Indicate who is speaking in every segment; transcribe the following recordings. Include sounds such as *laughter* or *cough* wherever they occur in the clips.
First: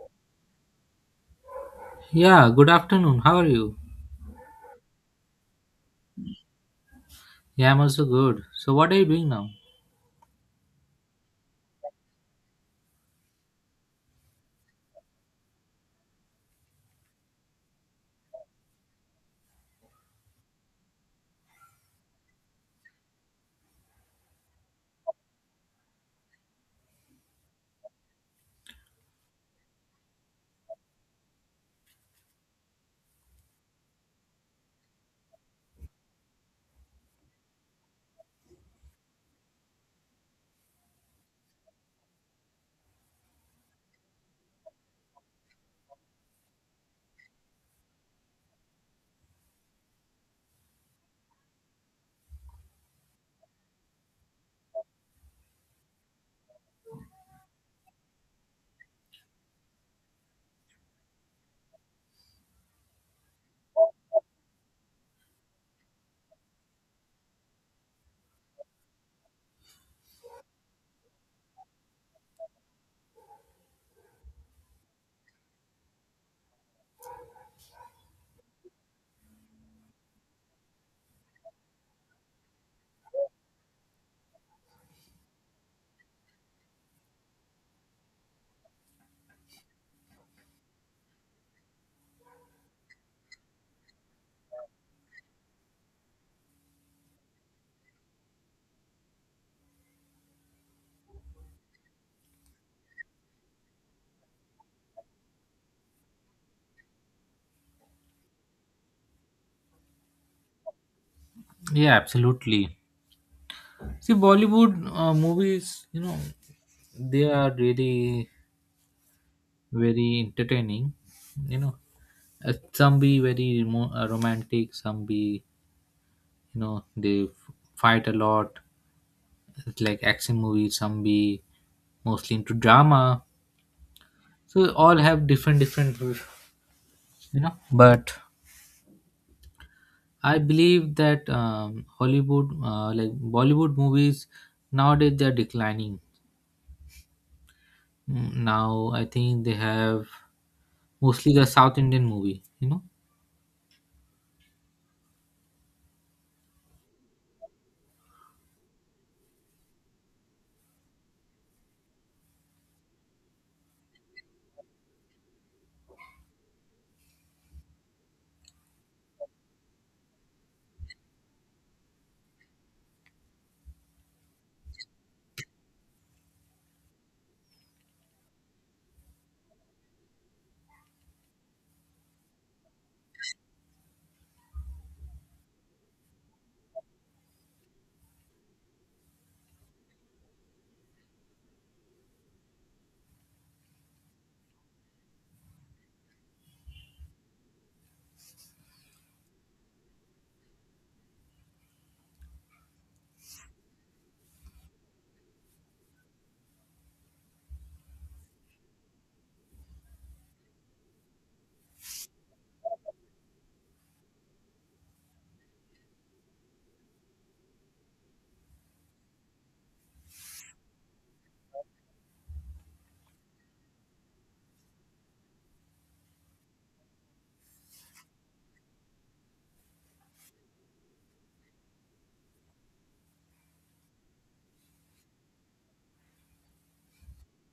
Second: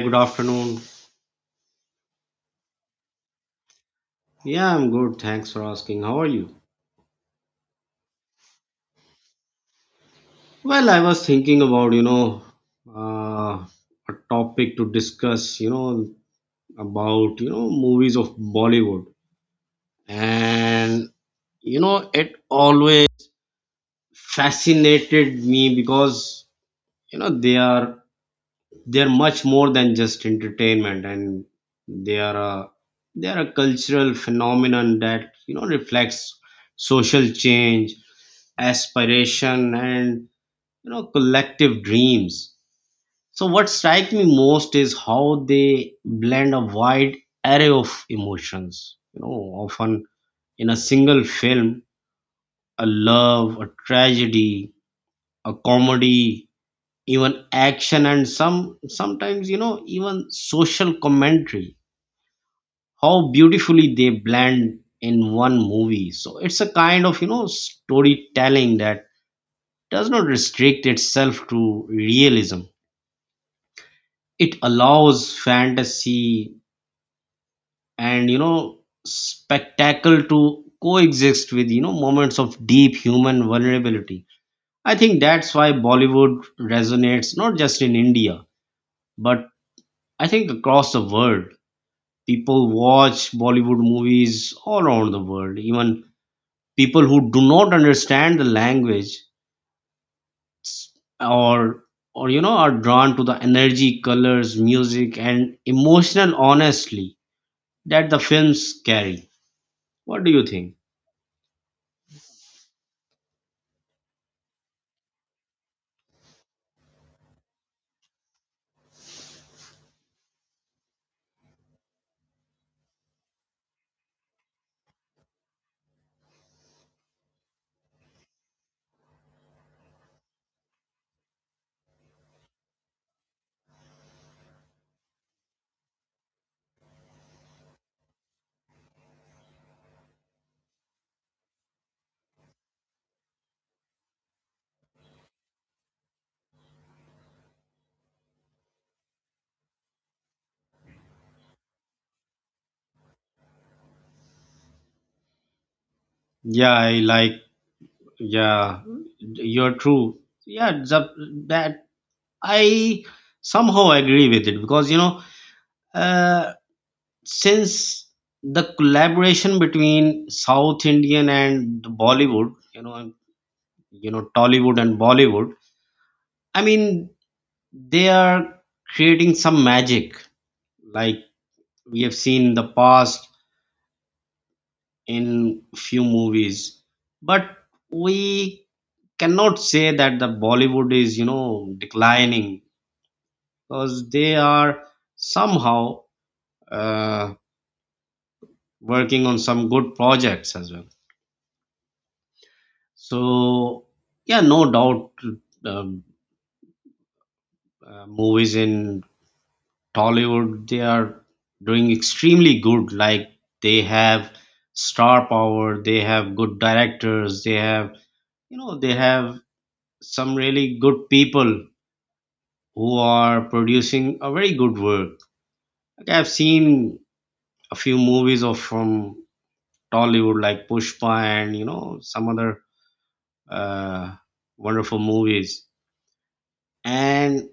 Speaker 1: Good afternoon.
Speaker 2: Yeah, good afternoon. How are you?
Speaker 1: Yeah, I'm good. Thanks for asking. How are you?
Speaker 2: Yeah, I'm also good. So, what are you doing now?
Speaker 1: Well, I was thinking about, uh, a topic to discuss, you know, about, you know, movies of Bollywood. And, you know, it always fascinated me because, you know, they're much more than just entertainment, and they are a they are a cultural phenomenon that, you know, reflects social change, aspiration, and, you know, collective dreams. So what strikes me most is how they blend a wide array of emotions, you know, often in a single film: a love, a tragedy, a comedy, even action, and sometimes, you know, even social commentary. How beautifully they blend in one movie. So it's a kind of, you know, storytelling that does not restrict itself to realism. It allows fantasy and, you know, spectacle to coexist with, you know, moments of deep human vulnerability. I think that's why Bollywood resonates not just in India, but I think across the world. People watch Bollywood movies all around the world, even people who do not understand the language, or or, you know, are drawn to the energy, colors, music, and emotional honestly that the films carry. What do you think?
Speaker 2: Yeah, absolutely. See, Bollywood movies, you know, they are really very entertaining. You know, some be very remo- romantic, some be, you know, fight a lot. It's like action movies, some be mostly into drama. So, all have different, different, you know, but I believe that Hollywood, like Bollywood movies, nowadays they are declining. Now I think they have mostly the South Indian movie. You know,
Speaker 1: Yeah, I like. Yeah. You're true. Yeah the, that i somehow agree with it because, you know, uh, since the collaboration between South Indian and Bollywood, you know, Tollywood and Bollywood, I mean, they are creating some magic, like we have seen in the past in few movies. But we cannot say that the Bollywood is, you know, declining, because they are somehow, uh, working on some good projects as well. So yeah, no doubt, um, movies in Tollywood, they are doing extremely good. Like they have star power, they have good directors, they have some really good people who are producing a very good work. Like I've seen a few movies of from Tollywood like Pushpa and, you know, some other uh, wonderful movies. And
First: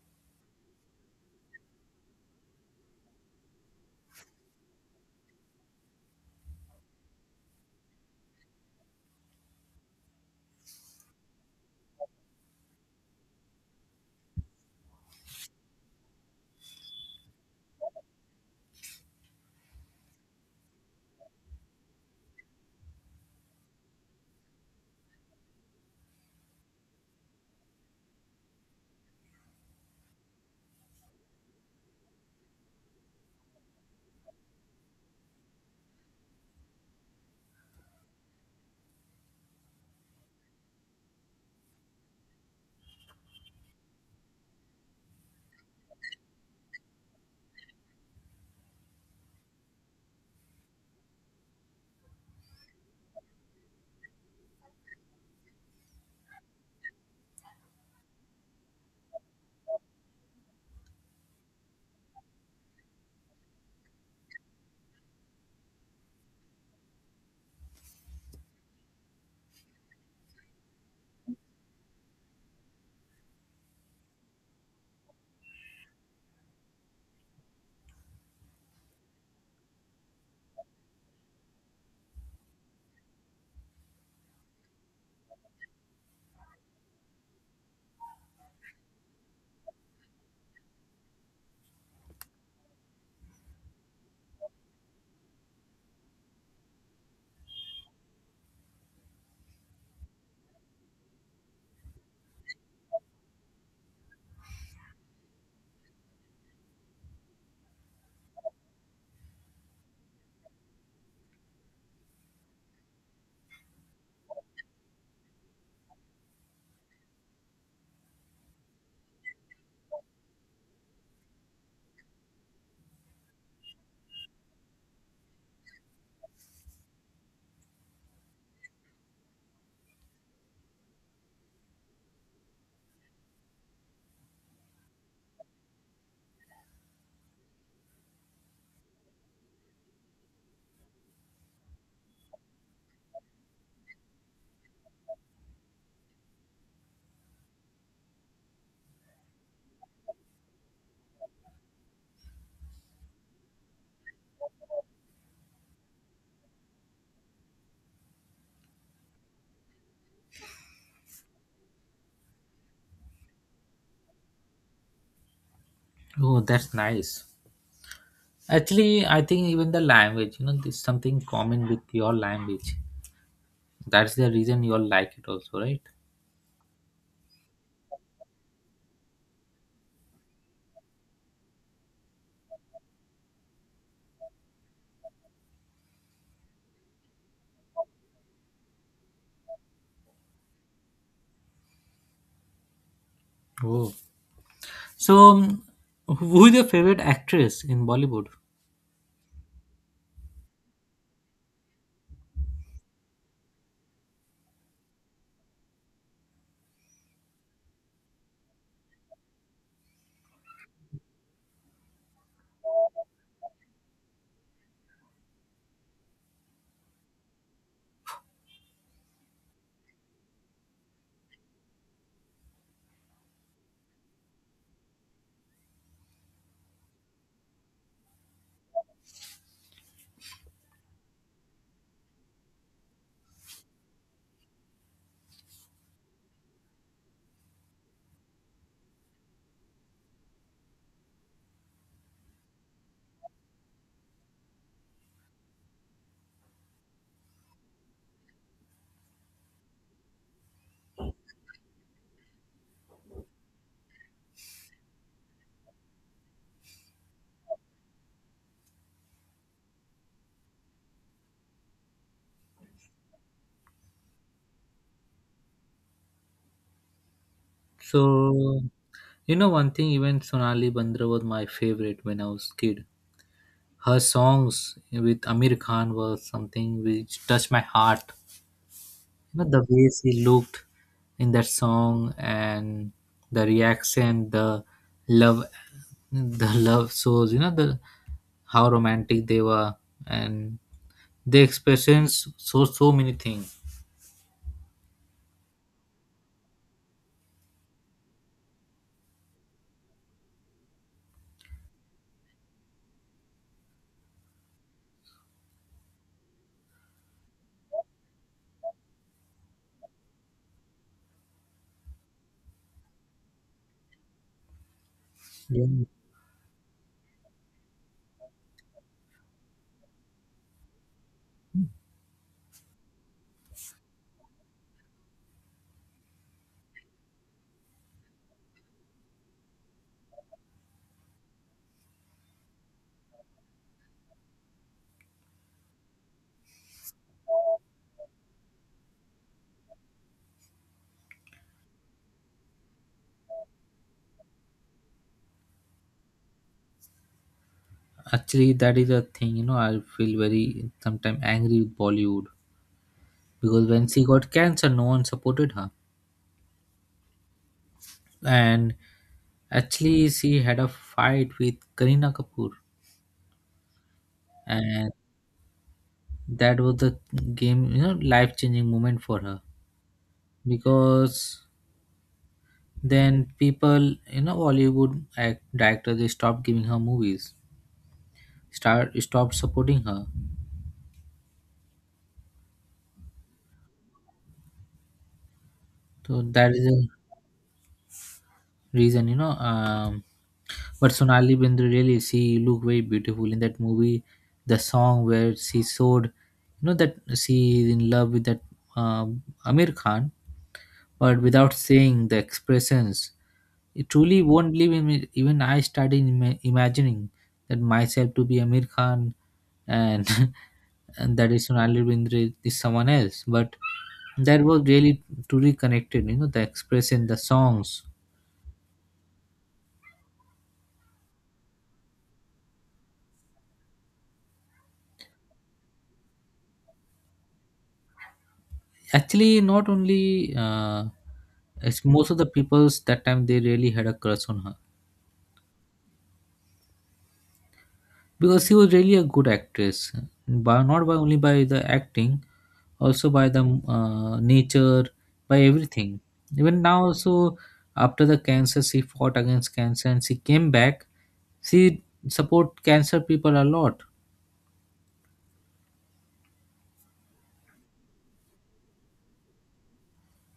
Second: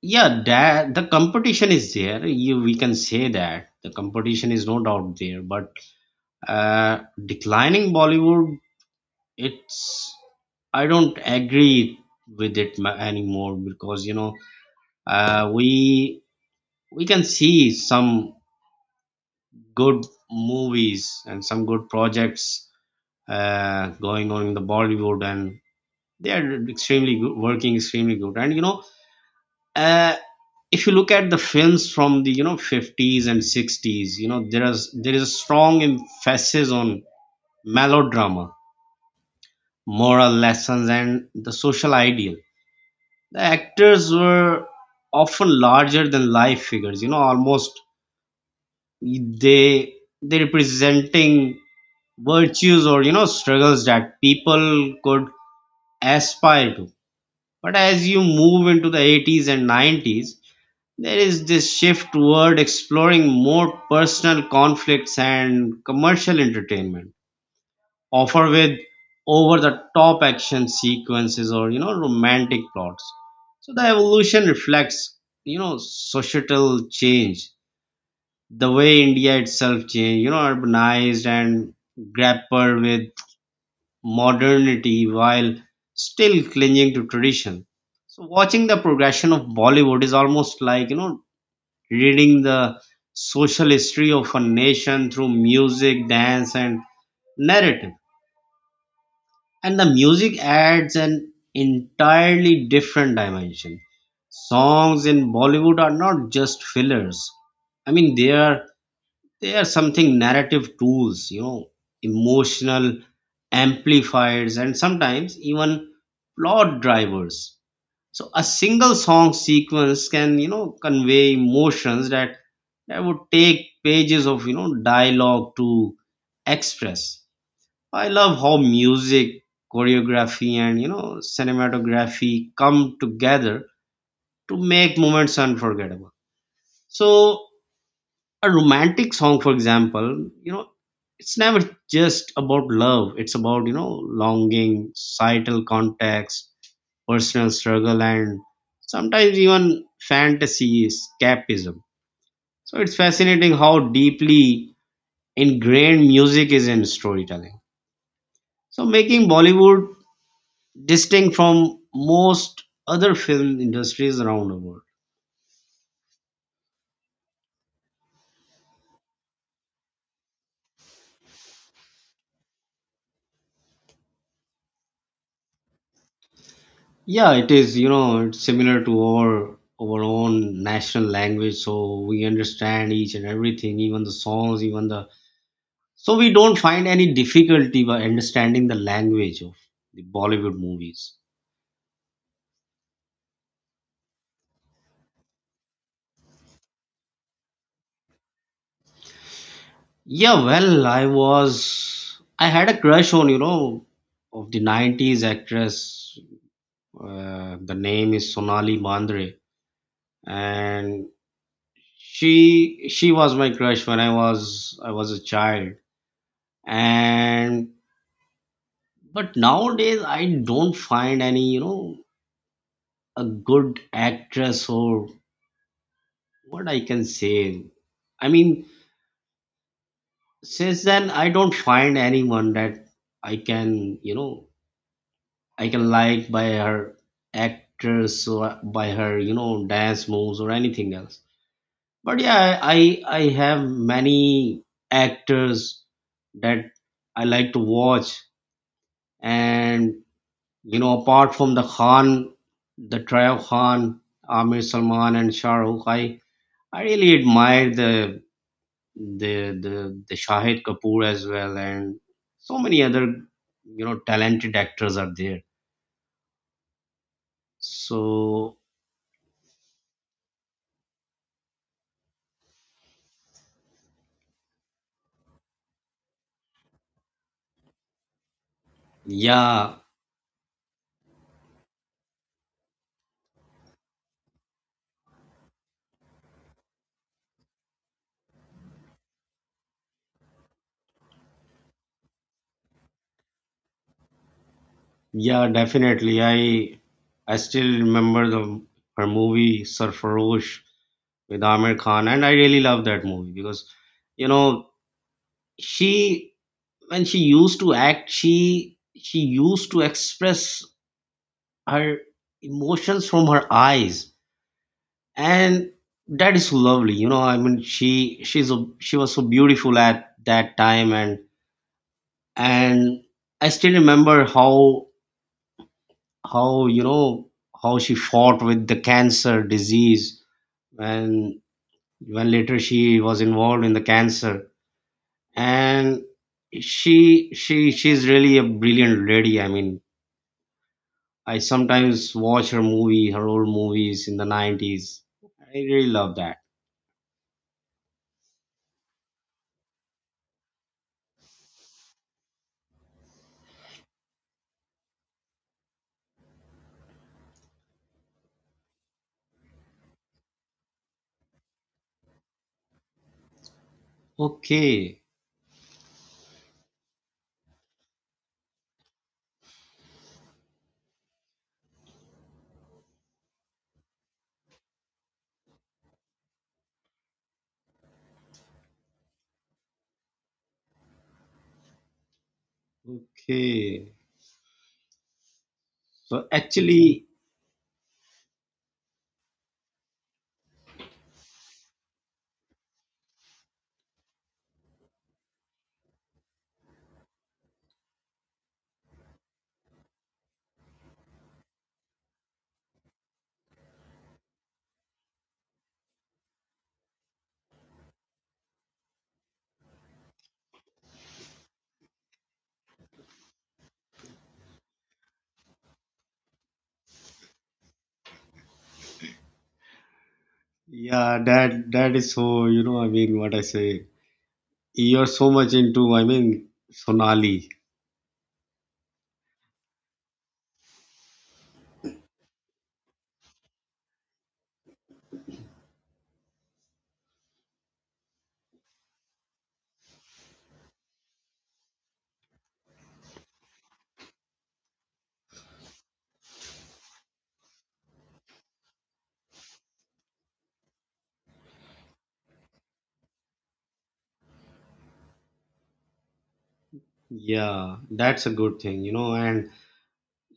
Speaker 1: yeah, that the competition is there. You, we can say that the competition is no doubt there, but declining Bollywood, it's, I don't agree with it ma- anymore, because, you know, uh we we can see some good movies and some good projects going on in the Bollywood, and they are extremely good, working extremely good. And, you know, uh if you look at the films from the, you know, 50s and 60s, you know, there is a strong emphasis on melodrama, moral lessons, and the social ideal. The actors were often larger than life figures, you know, almost they they representing virtues or, you know, struggles that people could aspire to. But as you move into the 80s and 90s, there is this shift toward exploring more personal conflicts and commercial entertainment, offer with over the top action sequences or, you know, romantic plots. So the evolution reflects, you know, societal change, the way India itself changed, you know, urbanized and grappled with modernity while still clinging to tradition. So watching the progression of Bollywood is almost like, you know, reading the social history of a nation through music, dance, and narrative. And the music adds an entirely different dimension. Songs in Bollywood are not just fillers. I mean, they are something narrative tools, you know, emotional amplifiers, and sometimes even plot drivers. So a single song sequence can, you know, convey emotions that would take pages of, you know, dialogue to express. I love how music, choreography, and, you know, cinematography come together to make moments unforgettable. So a romantic song, for example, you know, it's never just about love. It's about, you know, longing, societal context, personal struggle, and sometimes even fantasy escapism. So it's fascinating how deeply ingrained music is in storytelling, so making Bollywood distinct from most other film industries around the world.
Speaker 2: oh, that's nice. Actually, I think even the language, you know, there's something common with your language. That's the reason you all like it also, right?
Speaker 1: Yeah, it is, you know, it's similar to our own national language, so we understand each and everything, even the songs, even the, so we don't find any difficulty by understanding the language of the Bollywood movies.
Speaker 2: Oh, so who is your favorite actress in Bollywood?
Speaker 1: Yeah, well, I had a crush on, you know, of the 90s actress. The name is Sonali Mandre, and she was my crush when I was a child. And but nowadays, I don't find any, you know, a good actress or what I can say. I mean, since then, I don't find anyone that I can, you know, I can like by her actress, or by her, you know, dance moves or anything else. But yeah, I have many actors that I like to watch. And you know, apart from the Khan, the trio of Khan, Amir Salman, and Shah Rukh, I really admire the the Shahid Kapoor as well, and so many other, you know, talented actors are there. So
Speaker 2: So, you know one thing, even Sonali Bandra was my favorite when I was kid. Her songs with Amir Khan was something which touched my heart. You know, the
Speaker 1: yeah,
Speaker 2: way she looked in that song and the reaction, love, the love shows. You know, the how romantic they were and the expressions show so many things.
Speaker 1: yeah, definitely. I still remember the her movie Sarfarosh with Amir Khan, and I really love that movie because, you know, she, when she used to act, she used to express her emotions from her eyes.
Speaker 2: Yeah.
Speaker 1: And that is so lovely, you know. I mean, she was so beautiful at that time. And I still remember how, you know, how she fought with the cancer disease, when when later she was involved in the cancer. And she she she's really a brilliant lady. I mean, I sometimes watch her movie, her old movies in the 90s. I really love that.
Speaker 2: Actually, that is a thing. You know, I feel very sometimes angry with Bollywood because when she got cancer, no one supported her. And actually, she had a fight with Karina Kapoor, and
Speaker 1: Okay,
Speaker 2: that was the game, you know, life changing moment for her because then people, you know, Hollywood act, director they stopped giving her movies, start stopped supporting her.
Speaker 1: okay.
Speaker 2: So
Speaker 1: So
Speaker 2: that is the
Speaker 1: actually,
Speaker 2: reason, you know. But Sonali Bindra really, she looked very beautiful in that movie. The song where she showed, you know, that she is in love with that uh, Amir Khan, but without saying the expressions, you truly won't believe in it. Even I started imagining that myself to be Amir Khan and, *laughs* and that is Sonali Bindre is someone else. But that was really truly connected, you know, the expression, the songs.
Speaker 1: yeah, that that is so, you know, I mean what I say. You're so much into, I mean, Sonali.
Speaker 2: Actually, not only, it's most of the people's that time they really had a crush on her, because she was really a good actress, by, not by only by the acting, also by the nature, by everything. Even now, also after the cancer, she fought against cancer and she came back. She support cancer people a lot.
Speaker 1: Yeah, that's a good thing, you know. And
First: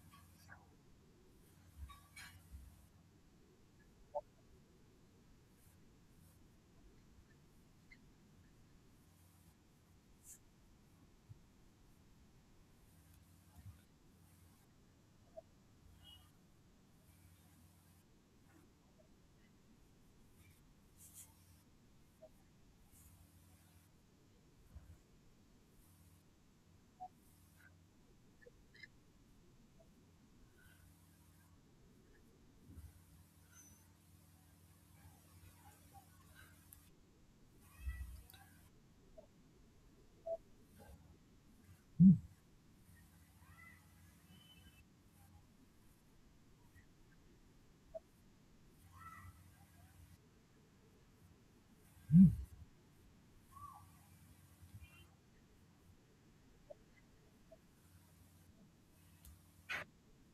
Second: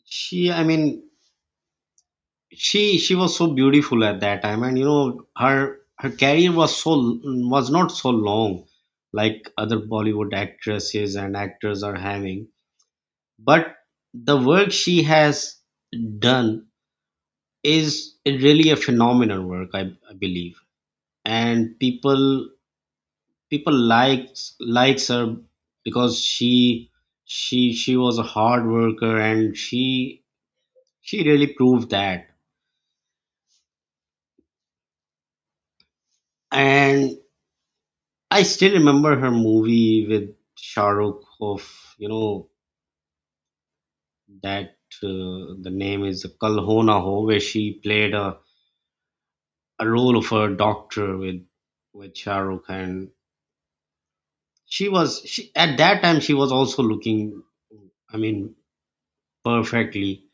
Speaker 1: she, I mean, she was so beautiful at that time, and, you know, her career was so, was not so long like other Bollywood actresses and actors are having. But the work she has done is really a phenomenal work, I believe. And people likes likes her because she was a hard worker, and she really proved that. And I still remember her movie with Shah Rukh of, you know, that, the name is Kal Ho Na Ho, where she played a role of a doctor with Shah Rukh. And she was, she at that time, she was also looking, I mean, perfectly.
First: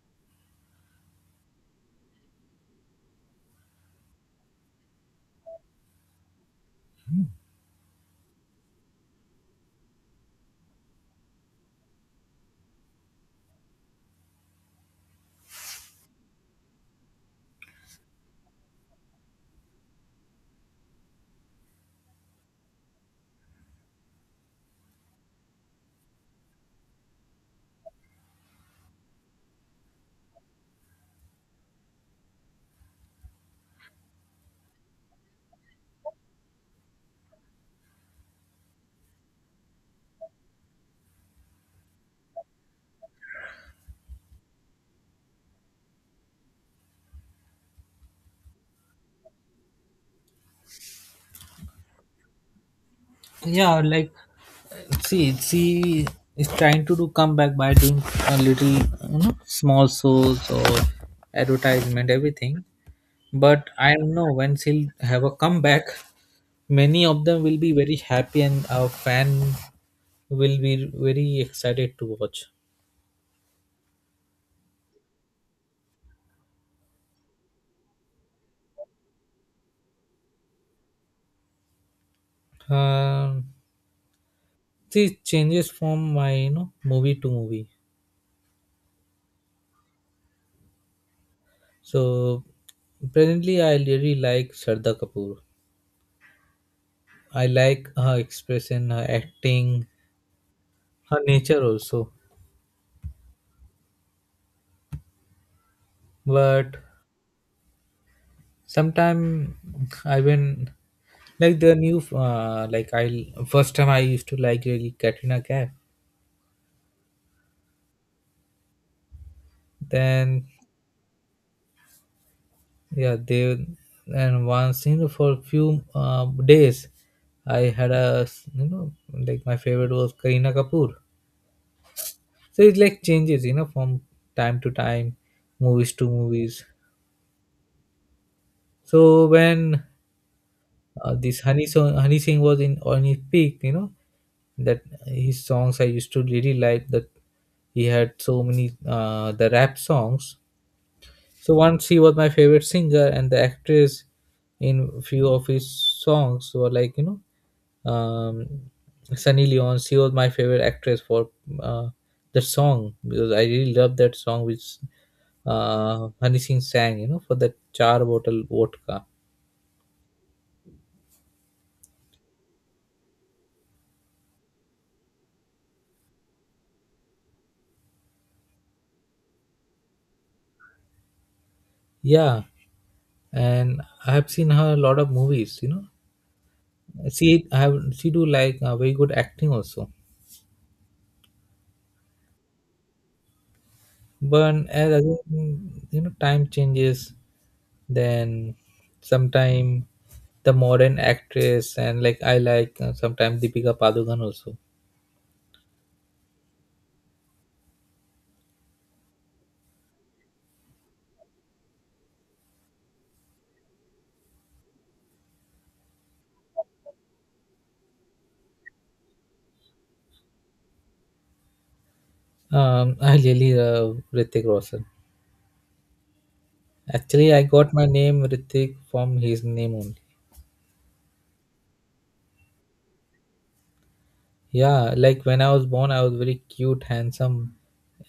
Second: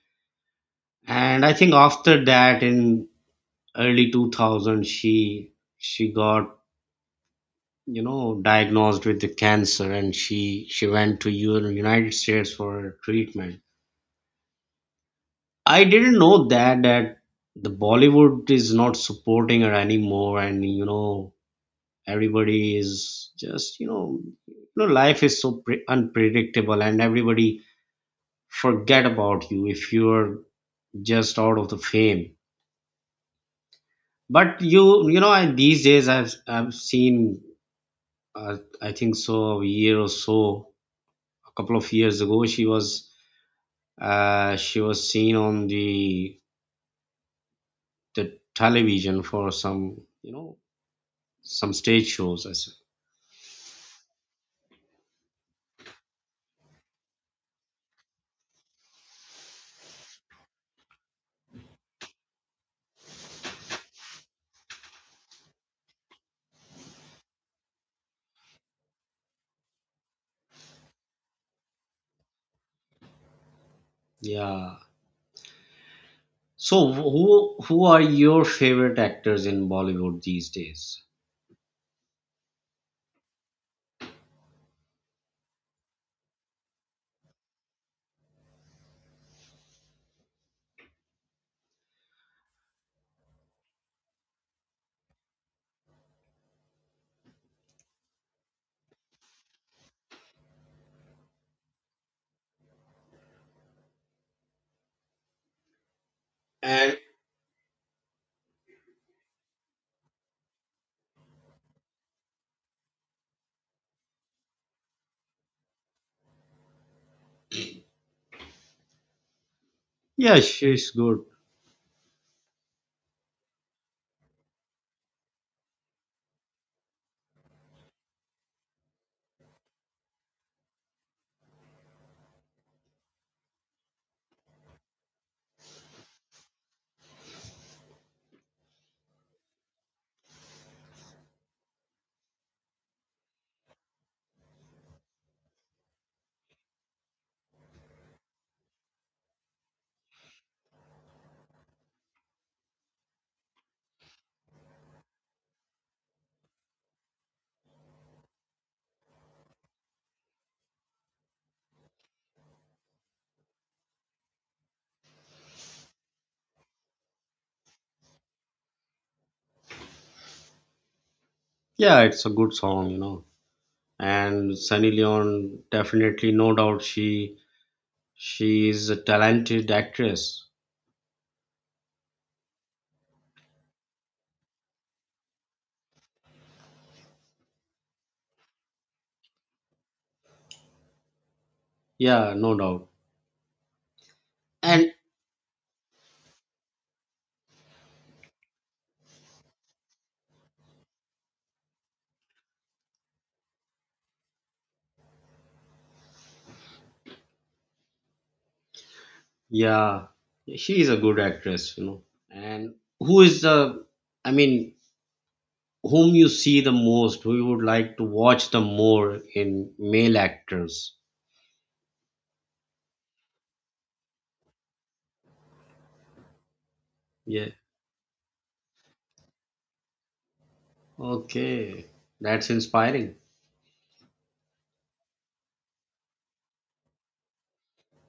Speaker 1: And I think after that, in early 2000, she got, you know, diagnosed with the cancer, and she went to U- united states for treatment. I didn't know that that the Bollywood is not supporting her anymore, and, you know, everybody is just, you know, you know, life is so pre- unpredictable, and everybody forget about you if you're just out of the fame. But you know, I, these days, I've seen, I think so a year or so, a couple of years ago she was, she was seen on the television for some, you know, some stage shows I said.
Speaker 2: Yeah, like see, she is trying to do comeback by doing a little, you know, small shows or advertisement, everything. But I don't know when she'll have a comeback. Many of them will be very happy and our fan will be very excited to watch.
Speaker 1: Yeah, so who are your favorite actors in Bollywood these days?
Speaker 2: um See, it changes from my, you know, movie to movie. So presently I really like Shraddha Kapoor. I like her expression, her acting, her nature also. But
Speaker 1: And
Speaker 2: sometime, I when like the new, like I first time I used to like really Katrina Kaif,
Speaker 1: yeah,
Speaker 2: then
Speaker 1: she's good.
Speaker 2: yeah they. And once, you know, for a few days, I had a you know, like my favorite was Kareena Kapoor. So it like changes, you know, from time to time, movies to movies. So when this honey song, Honey Singh was in on his peak, you know, that his songs I used to really like that. He had so many the rap songs. So once he was my favorite singer, and the actress in few of his songs were like, you know, um, Sunny Leon. She was my favorite actress for uh, the song, because I really love that song which Honey Singh sang, you know, for that char bottle vodka.
Speaker 1: Yeah, it's a good song, you know. And Sunny Leon, definitely, no doubt, she is a talented actress.
Speaker 2: Yeah, and I have seen her a lot of movies. You know, she I have she do like very good acting also.
Speaker 1: Yeah, no doubt.
Speaker 2: But
Speaker 1: And
Speaker 2: as again, you know, time changes. Then sometime the modern actress, and like I like, sometimes Deepika Padukan also.
Speaker 1: yeah, she is a good actress, you know. And who is the, I mean, whom you see the most, who you would like to watch the more in male actors?
Speaker 2: I really love Ritik Roshan. Actually, I
Speaker 1: Yeah.
Speaker 2: got my name Ritik from his name only.
Speaker 1: Okay. That's inspiring.
Speaker 2: Yeah, like when I was born, I was very cute, handsome,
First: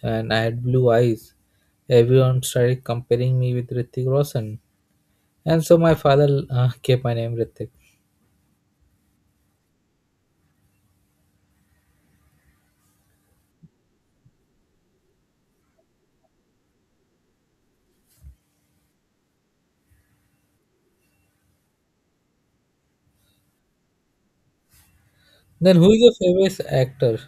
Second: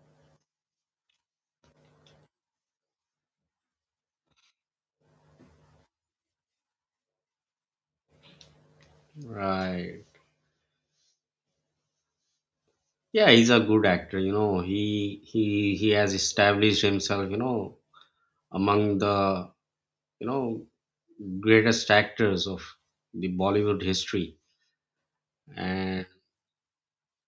Speaker 2: and I had blue eyes. Everyone started comparing me with Ritik Roshan, and so my father *laughs* gave my name Ritik.
Speaker 1: Right. Yeah, he's a good actor, you know. He has established himself, you know, among the, you know, greatest actors of the Bollywood history.
Speaker 2: Then who
Speaker 1: And
Speaker 2: is your favorite actor?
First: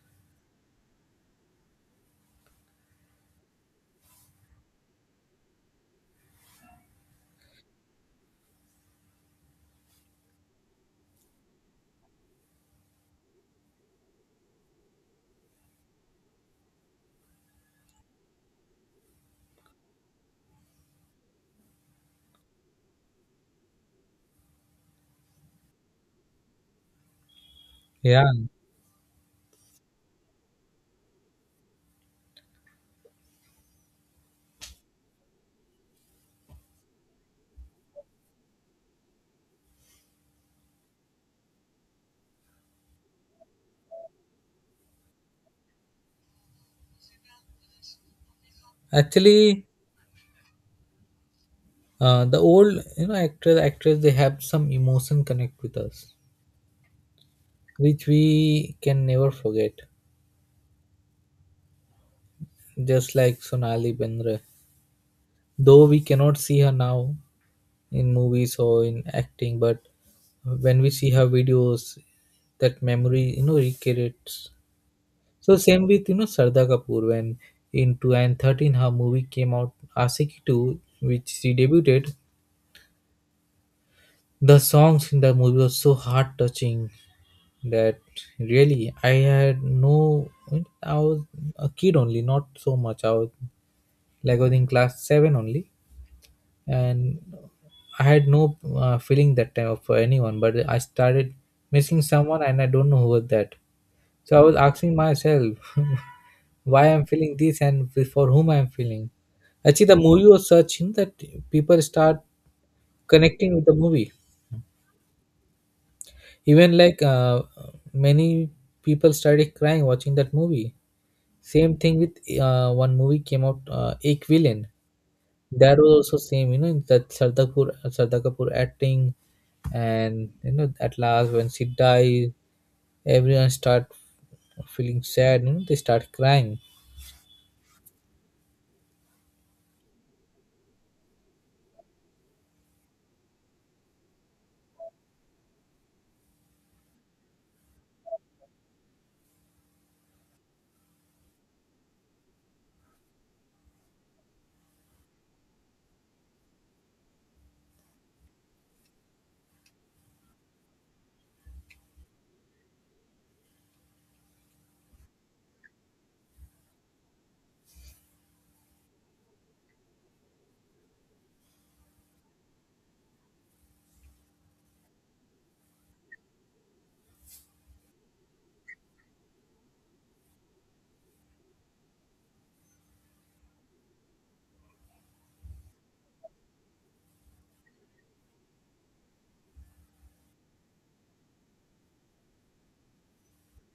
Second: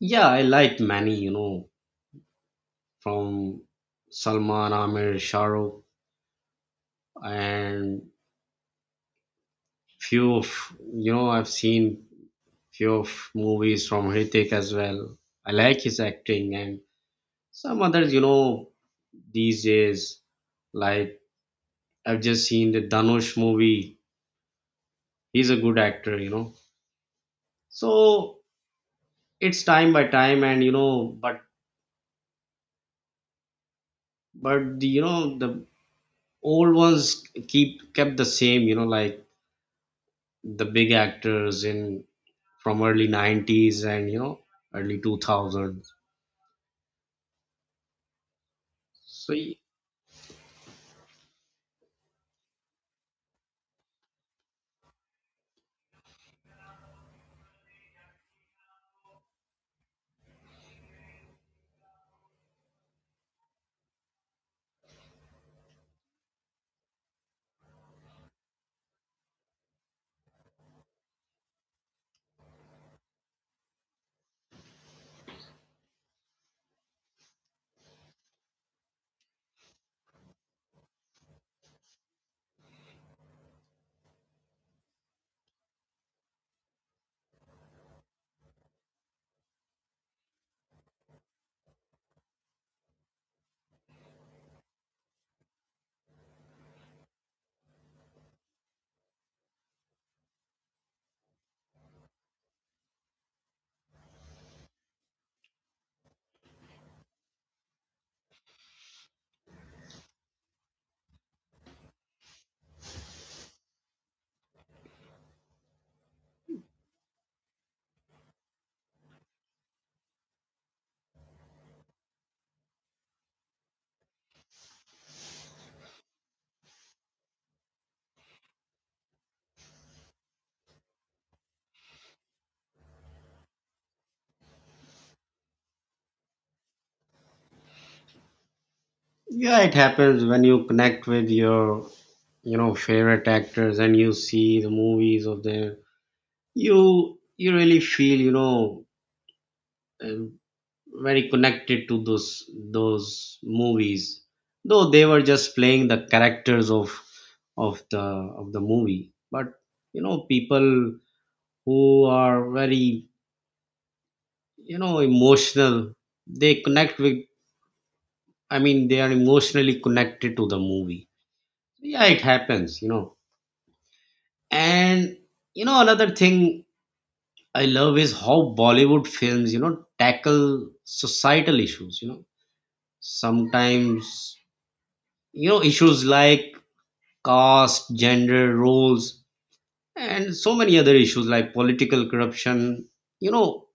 Speaker 1: yeah, I like many, you know, from Salman, Amir, Shah Rukh, and few of, you know, I've seen few of movies from Hrithik as well. I like his acting. And some others, you know, these days, like, I've just seen the Dhanush movie. He's a good actor, you know.
Speaker 2: Yeah,
Speaker 1: So it's time by time and, you know, but the, you know the old ones keep kept the same, you know, like the big actors in from early 90s and, you know, early 2000s. so y-
Speaker 2: actually, the old, you know, actors, actress, they have some emotion connect with us, which we can never forget. Just like Sonali Bendre. Though we cannot see her now in movies or in acting, but when we see her videos, that memory, you know, recreates. So same with, you know, Sarda Kapoor, when in 2013 her movie came out Asiki 2, which she debuted. The songs in the movie was so heart touching that really I had no I was a kid only, not so much. I was Like I was in class 7 only, and I had no feeling that time for anyone, but I started missing someone, and I don't know who was that. So I was asking myself *laughs* why I'm feeling this and for whom I'm feeling. Actually, the movie was such in that people start connecting with the movie. Even like many people started crying watching that movie. Same thing with one movie came out, Ek Villain. That was also same, you know, that Shraddha Kapoor acting, and you know, at last when she dies, everyone start feeling sad. You know, they start crying.
Speaker 1: yeah, it happens when you connect with your, you know, favorite actors and you see the movies of them. You really feel, you know, um, very connected to those movies, though they were just playing the characters of of the movie. But, you know, people who are very, you know, emotional, they connect with, I mean, they are emotionally connected to the movie. Yeah, it happens, you know. And, you know, another thing I love is how Bollywood films, you know, tackle societal issues, you know. Sometimes, you know, issues like caste, gender roles, and so many other issues like political corruption, you know,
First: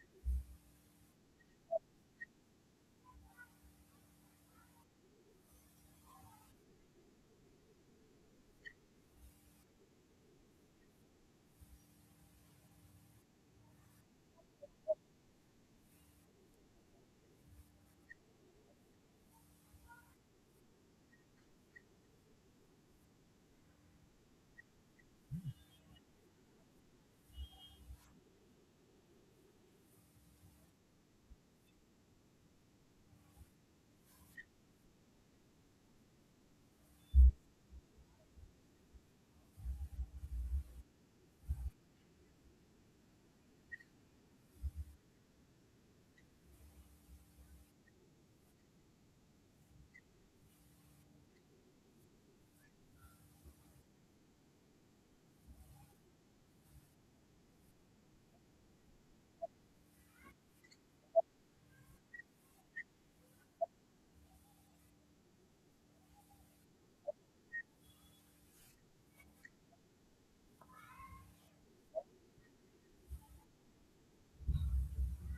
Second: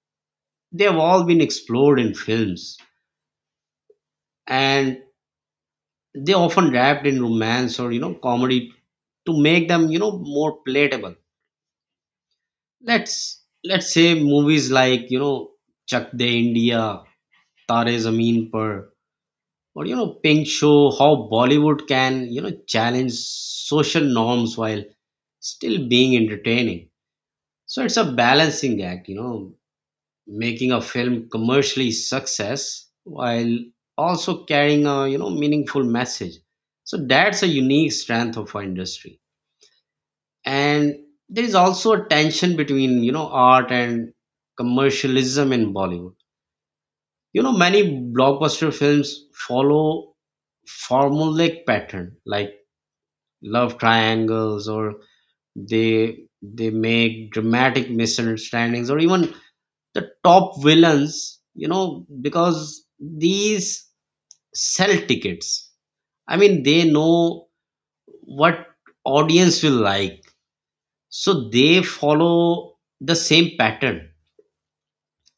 Speaker 1: they have all been explored in films. And they often wrapped in romance or, you know, comedy to make them, you know, more palatable. Let's say movies like, you know, Chak De India, Tare Zameen Par, or, you know, Pink show how Bollywood can, you know, challenge social norms while still being entertaining. So it's a balancing act, you know, making a film commercially success, while also carrying a, you know, meaningful message. So that's a unique strength of our industry. And there is also a tension between, you know, art and commercialism in Bollywood. You know, many blockbuster films follow formulaic pattern, like love triangles, or they make dramatic misunderstandings, or even the top villains, you know, because these sell tickets. I mean, they know what audience will like, so they follow the same pattern.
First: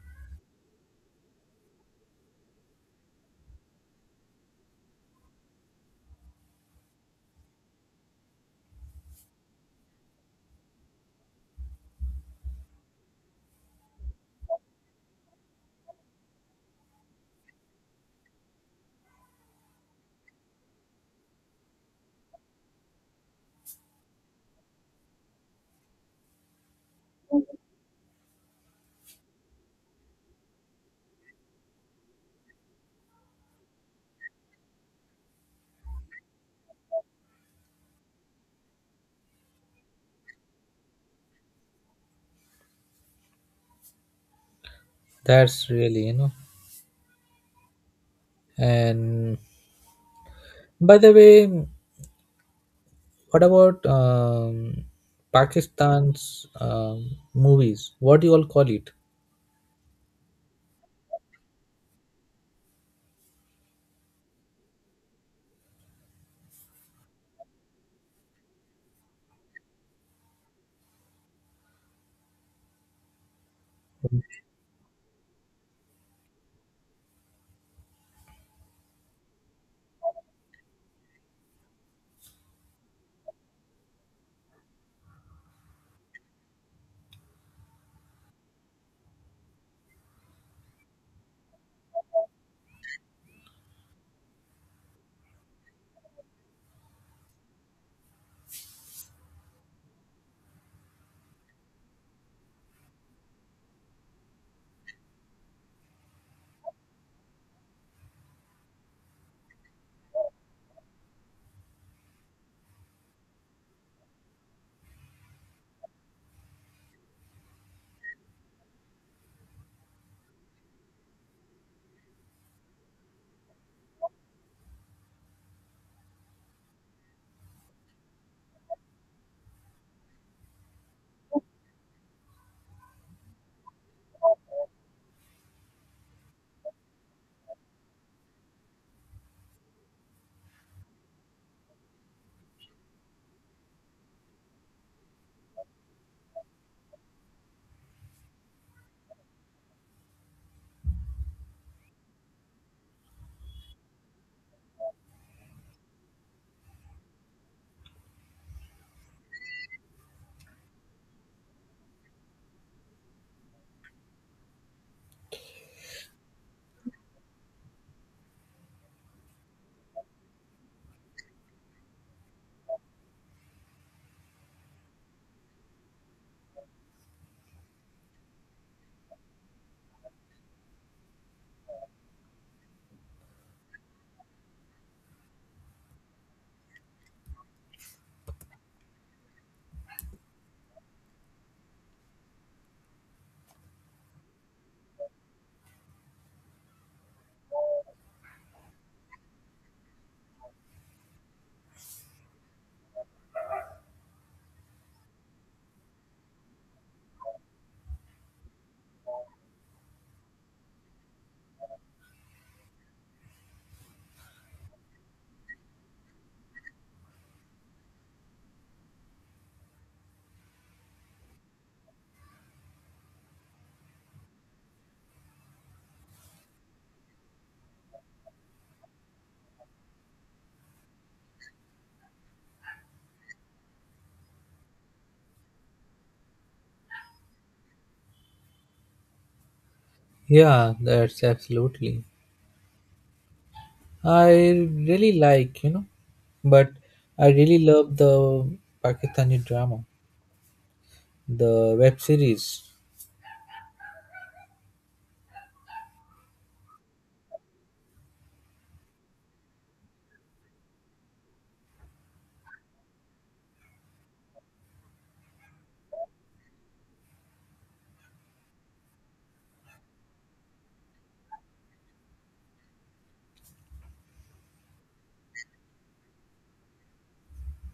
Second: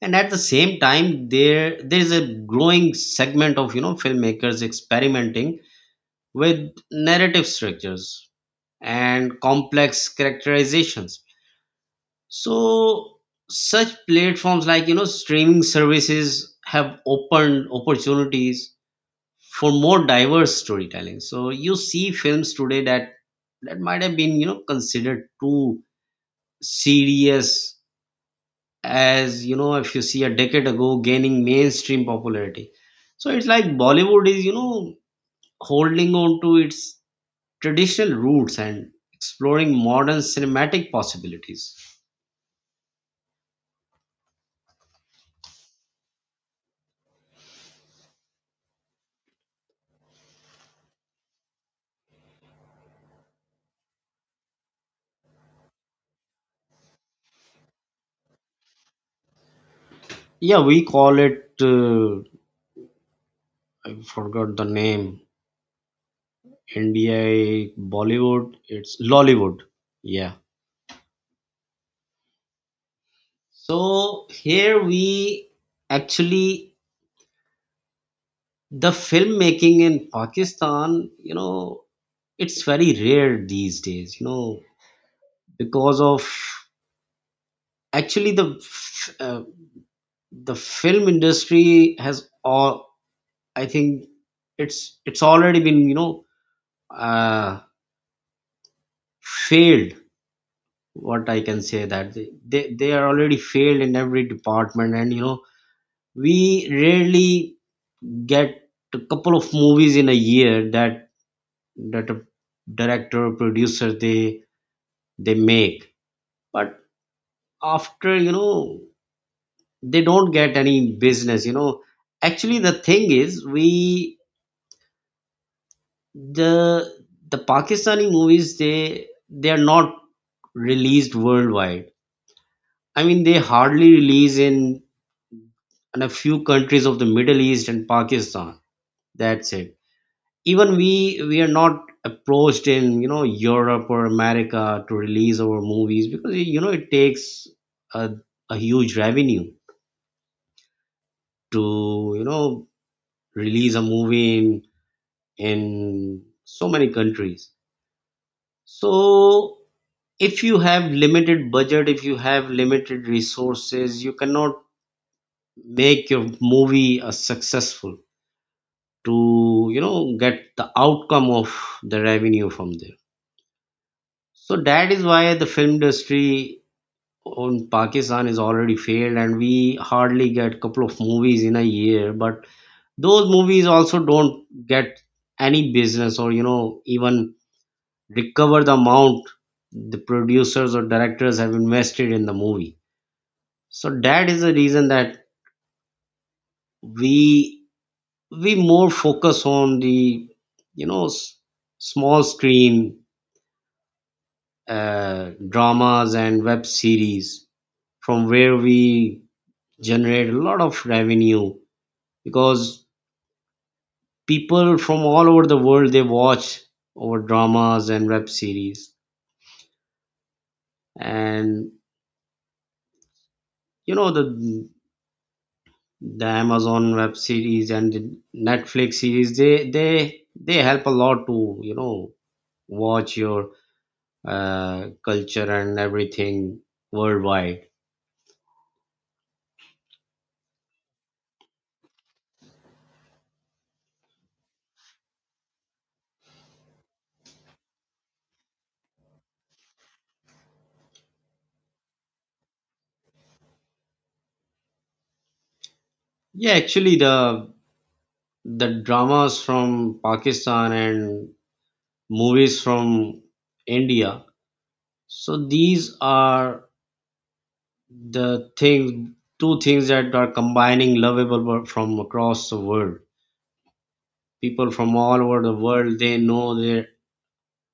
Speaker 1: And at the same time, there is a growing segment of, you know, filmmakers experimenting with narrative structures and complex characterizations. So such platforms like, you know, streaming services have opened opportunities for more diverse storytelling. So you see films today that that might have been, you know, considered too serious, as, you know, if you see a decade ago, gaining mainstream popularity. So it's like Bollywood is, you know, holding on to its traditional roots and exploring modern cinematic possibilities.
Speaker 2: That's really, you know. And by the way, what about Pakistan's movies? What do you all call it?
Speaker 1: Yeah, we call it, I forgot the name. Nda Bollywood, it's Lollywood. Yeah. So here we, actually, the filmmaking in Pakistan, you know, it's very rare these days. You know, because of, actually the the film industry has all, I think, it's already been, you know, uh, failed. What I can say that they, they are already failed in every department. And, you know, we rarely get a couple of movies in a year that that a director or producer, they make. But after, you know, they don't get any business, you know. Actually, the thing is, we, the the Pakistani movies, they are not released worldwide. I mean, they hardly release in a few countries of the Middle East and Pakistan. That's it. Even we are not approached in, you know, Europe or America to release our movies, because, you know, it takes a, a huge revenue to, you know, release a movie in so many countries. So, if you have limited budget, if you have limited resources, you cannot make your movie a successful to, you know, get the outcome of the revenue from there. So that is why the film industry on Pakistan is already failed, and we hardly get couple of movies in a year. But those movies also don't get any business, or, you know, even recover the amount the producers or directors have invested in the movie. So that is the reason that we we more focus on the, you know, small screen dramas and web series, from where we generate a lot of revenue, because people from all over the world, they watch our dramas and web series. And, you know, the Amazon web series and the Netflix series, they they help a lot to, you know, watch your culture and everything worldwide.
Speaker 2: Yeah, that's absolutely. I really like, you know, but I really love the Pakistani drama, the web series.
Speaker 1: Yeah, actually, the dramas from Pakistan and movies from India. So these are the things, two things that are combining lovable from across the world. People from all over the world, they know their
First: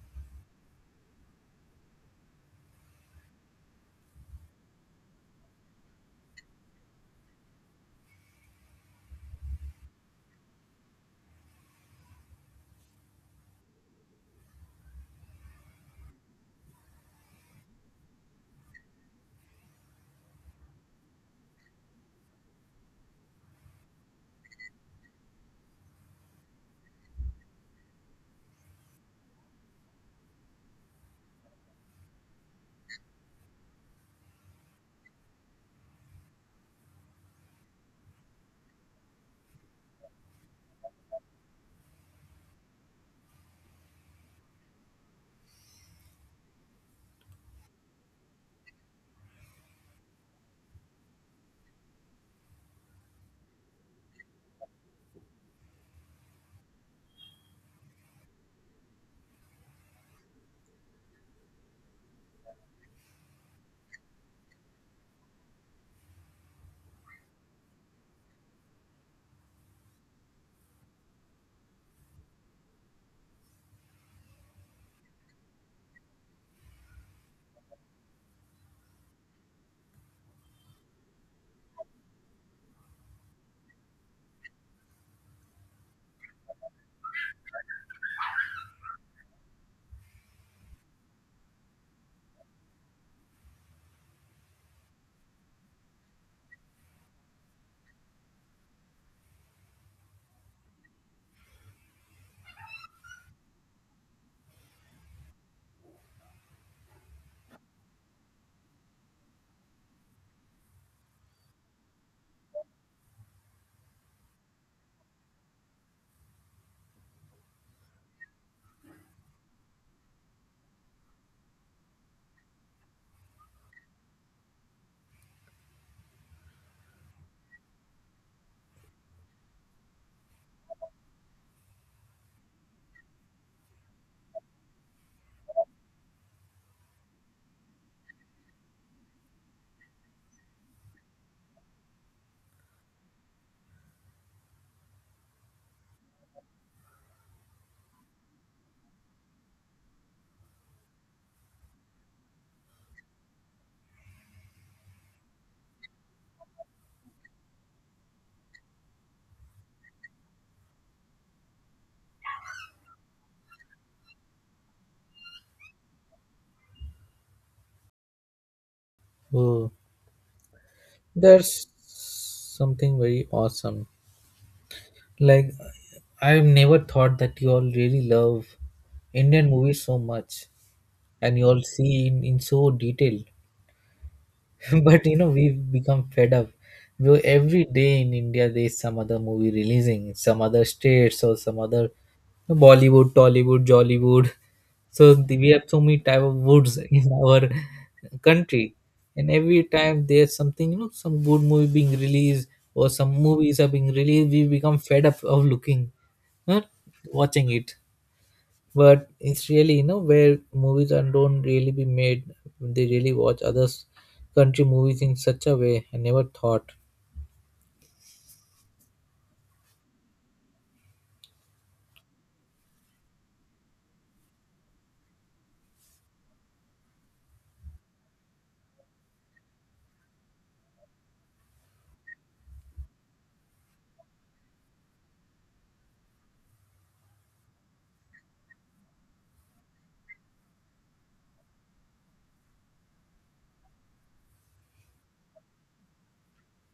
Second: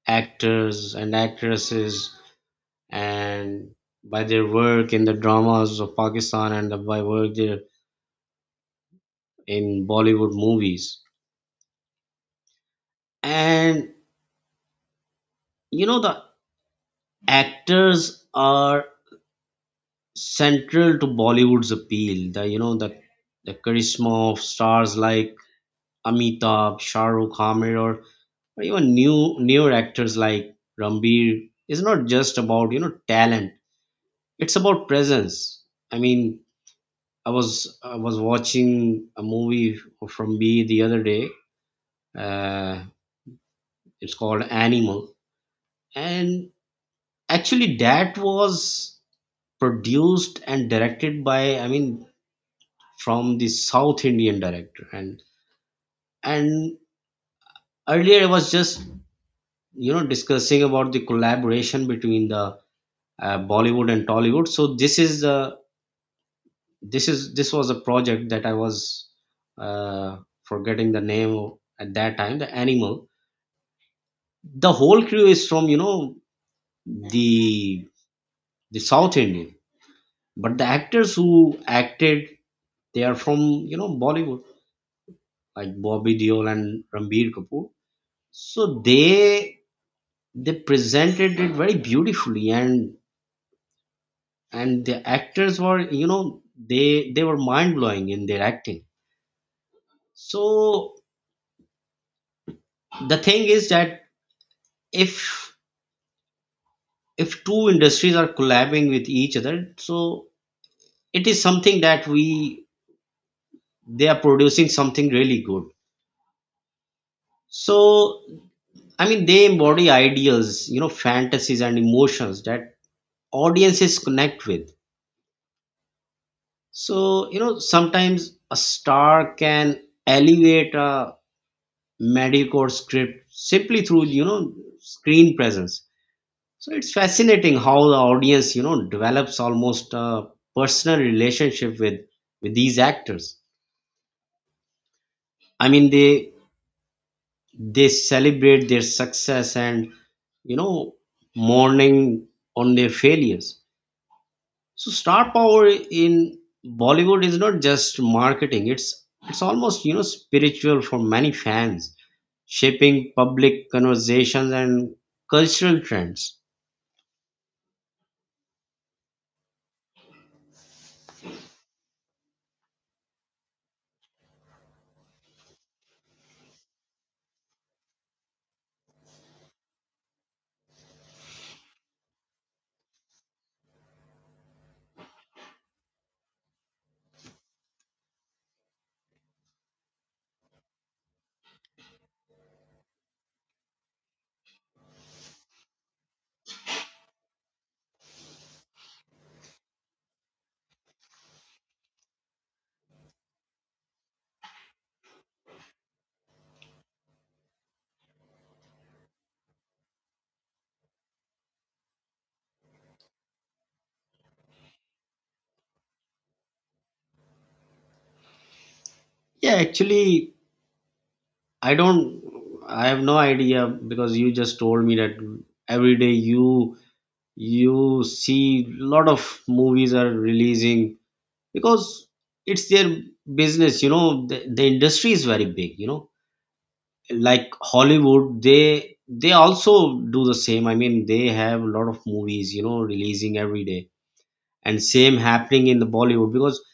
Speaker 1: actors and actresses, and by their work in the dramas of Pakistan, and the, by work there in Bollywood movies. And, you know, the actors are central to Bollywood's appeal. The, you know, the charisma of stars like Amitabh, Shah Rukh, Amir, or even newer actors like Rambir is not just about, you know, talent. It's about presence. I mean, I was watching a movie from B the other day. Uh, it's called Animal. And actually that was produced and directed by, I mean, from the South Indian director. And earlier I was just, you know, discussing about the collaboration between the Bollywood and Tollywood. So this is the this was a project that I was uh, forgetting the name of at that time. The Animal, the whole crew is from, you know, the the South Indian, but the actors who acted, they are from, you know, Bollywood, like Bobby Deol and Ranbir Kapoor. So they presented it very beautifully, and the actors were, you know, they were mind blowing in their acting. So the thing is that, if if two industries are collabing with each other, so it is something that we they are producing something really good. So, I mean, they embody ideas, you know, fantasies and emotions that audiences connect with. So, you know, sometimes a star can elevate a mediocre script simply through, you know, screen presence. So it's fascinating how the audience, you know, develops almost a personal relationship with these actors. I mean, they celebrate their success and, you know, mourning on their failures. So star power in Bollywood is not just marketing, it's almost, you know, spiritual for many fans, shaping public conversations and cultural trends.
Speaker 2: Oh, that's something very awesome. Like I've never thought that you all really love Indian movies so much, and you all see in so detail. *laughs* But you know we've become fed up. Though every day in India there's some other movie releasing in some other states or some other Bollywood, Tollywood, Jollywood, so we have so many type of woods *laughs* in our country, and every time there's something, you know, some good movie being released or some movies are being released, we become fed up of looking, huh? Watching it. But it's really, you know, where movies are don't really be made, they really watch others country movies in such a way I never thought.
Speaker 1: Yeah, actually, I don't, I have no idea, because you just told me that every day you see lot of movies are releasing, because it's their business, you know. The industry is very big, you know, like Hollywood, they also do the same. I mean, they have a lot of movies, you know, releasing every day. And same happening in the Bollywood, because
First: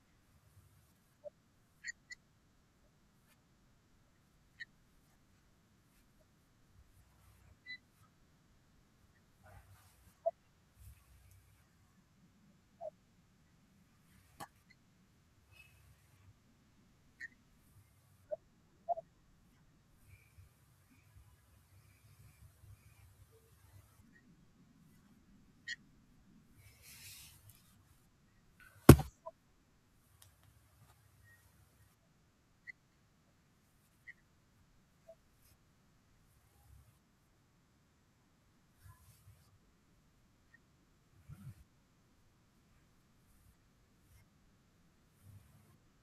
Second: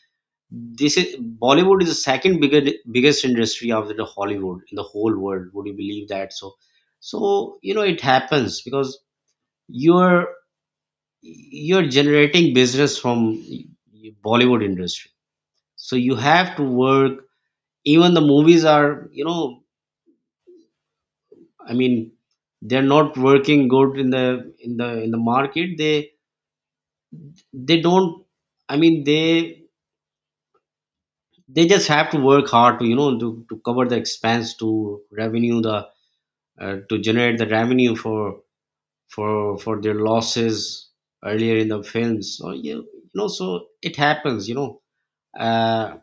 Speaker 1: this is, Bollywood is the second biggest industry after the Hollywood in the whole world, would you believe that? So so, you know, it happens because you're you're generating business from Bollywood industry, so you have to work. Even the movies are, you know, I mean, they're not working good in the in the market. They don't. I mean, they just have to work hard to, you know, to cover the expense to revenue the to generate the revenue for for their losses earlier in the films. So you know so it happens. You know, uh,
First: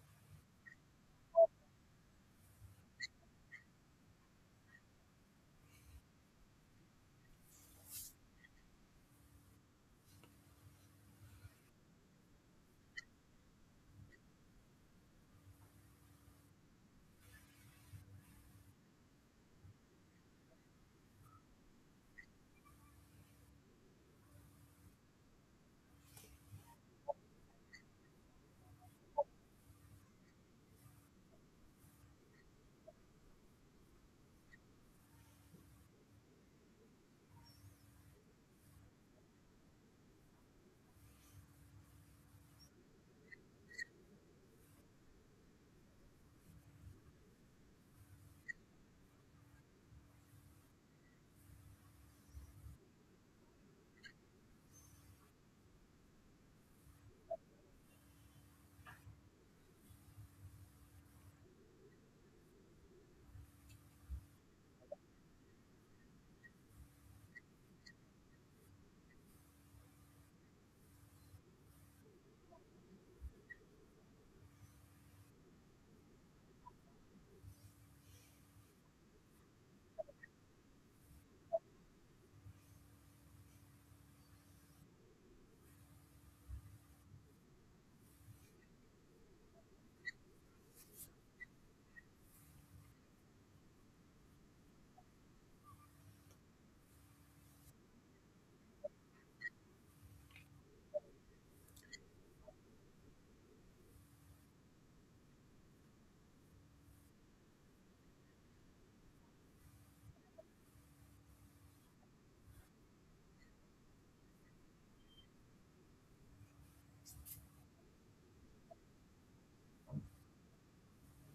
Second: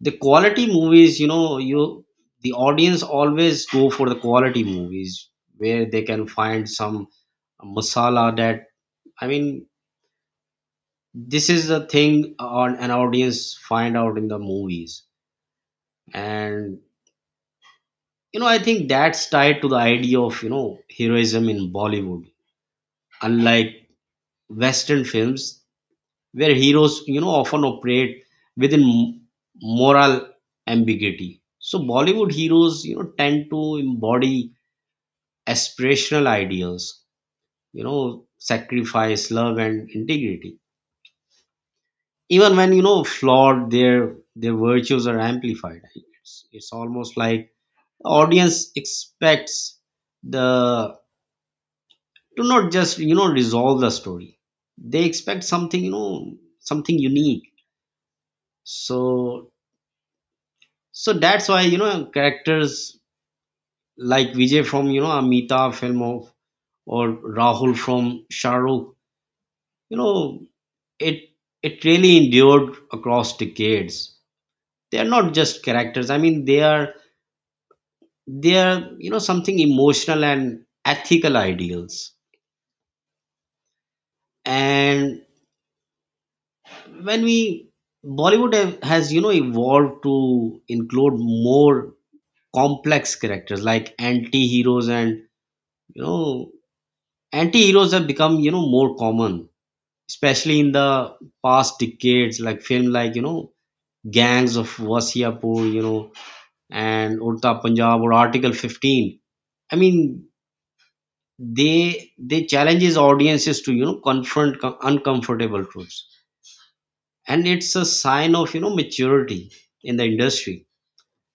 Speaker 1: the quality movies. You know, you the audience always go for the quality movies where they can find some masala, that I mean, this is the thing on an audience find out in the movies. And, you know, I think that's tied to the idea of, you know, heroism in Bollywood. Unlike Western films, where heroes, you know, often operate within moral ambiguity, so Bollywood heroes, you know, tend to embody aspirational ideals, you know, sacrifice, love and integrity. Even when, you know, flawed, their virtues are amplified. It's almost like the audience expects the to not just, you know, resolve the story. They expect something, you know, something unique. So so that's why, you know, characters like Vijay from, you know, Amitabh film of, or Rahul from Shahrukh, you know, it it really endured across decades. They are not just characters, I mean, they are they are, you know, something emotional and ethical ideals. And when we, Bollywood has, you know, evolved to include more complex characters like anti-heroes, and, you know, anti-heroes have become, you know, more common, especially in the past decades, like film like, you know, Gangs of Wasiapur, you know, and Urta Punjab or Article 15. I mean, they challenges audiences to, you know, confront uncomfortable truths. And it's a sign of, you know, maturity in the industry,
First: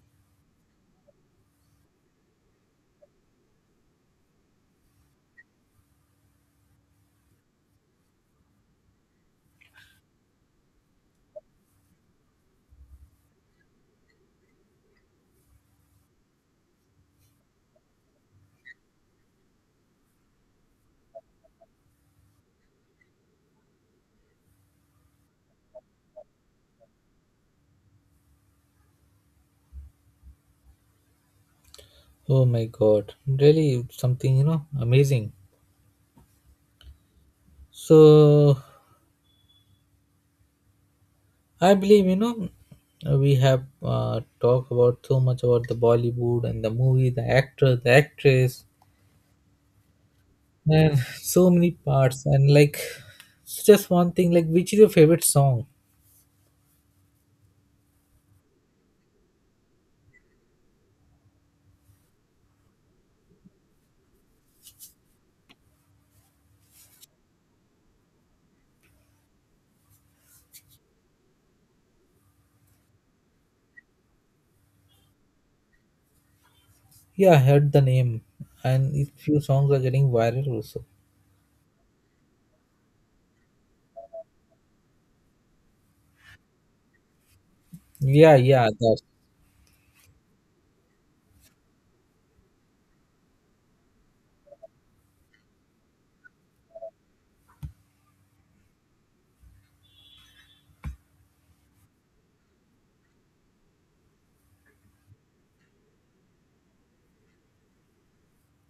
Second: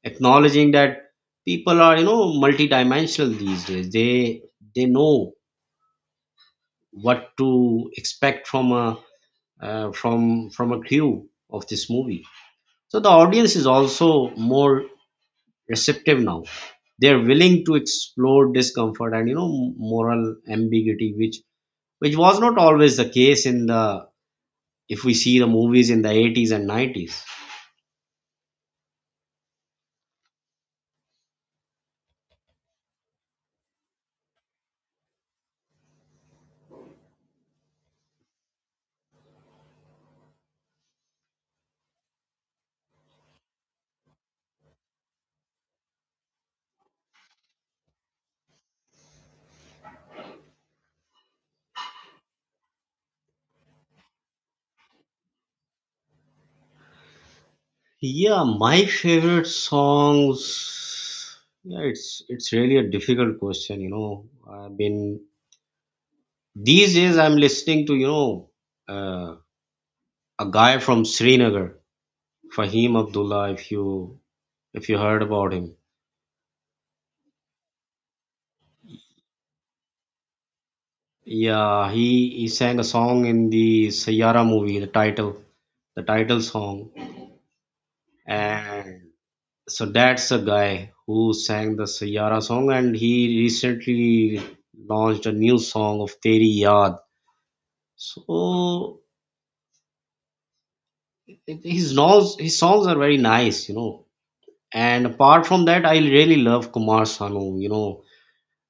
Speaker 1: acknowledging that people are, you know, multidimensional these days. They know what to expect from a, from from a crew of this movie. So the audience is also more receptive now. They're willing to explore discomfort and, you know, moral ambiguity, which was not always the case, in the, if we see the movies in the 80s and 90s.
Speaker 2: Oh my god, really something, you know, amazing. So I believe, you know, we have talked about so much about the Bollywood and the movie, the actor, the actress, and *laughs* so many parts, and like just one thing, like which is your favorite song?
Speaker 1: Yeah, my favorite songs. Yeah, it's really a difficult question, you know. I've been, these days I'm listening to, you know, uh, a guy from Srinagar, Fahim Abdullah, if you, if you heard about him.
Speaker 2: Yeah, I heard the name, and a few songs are getting viral also.
Speaker 1: Yeah, he sang a song in the Sayara movie, the title, the title song.
Speaker 2: Yeah, yeah, that.
Speaker 1: And so that's a guy who sang the Sayara song, and he recently launched a new song of Teri Yaad. So his songs are very nice, you know. And apart from that, I really love Kumar Sanu, you know,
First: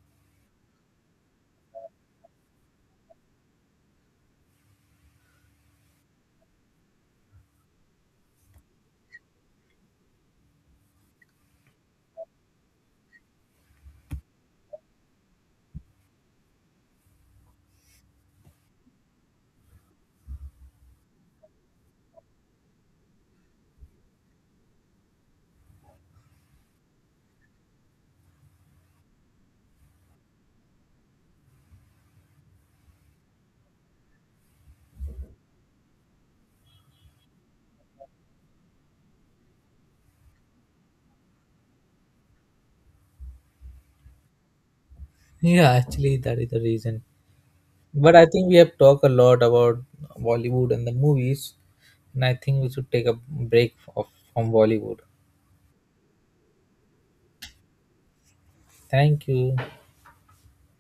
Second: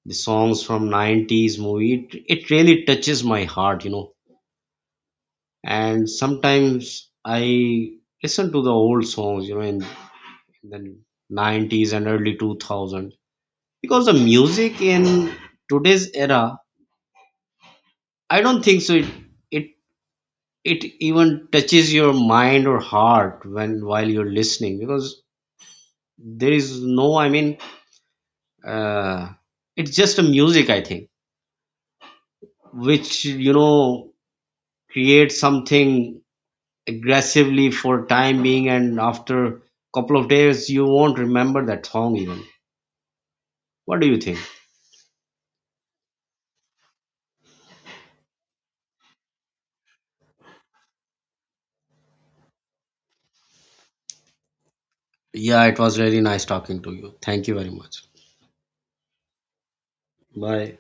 Speaker 1: the songs from 90s movie. It really touches my heart, you know. And sometimes I listen to the old songs, you know, in the 90s and early 2000s, because the music in today's era, I don't think so. It it even touches your mind or heart when while you're listening, because there is no, I mean, uh, it's just a music. I think which, you know, creates something aggressively for time being, and after a couple of days you won't remember that song even. What do you think?
Speaker 2: Yeah, actually, that is the reason. But I think we have talked a lot about Bollywood and the movies, and I think we should take a break of, from Bollywood.
Speaker 1: Yeah, it was really nice talking to you. Thank you very much.
Speaker 2: Thank you.
Speaker 1: Bye.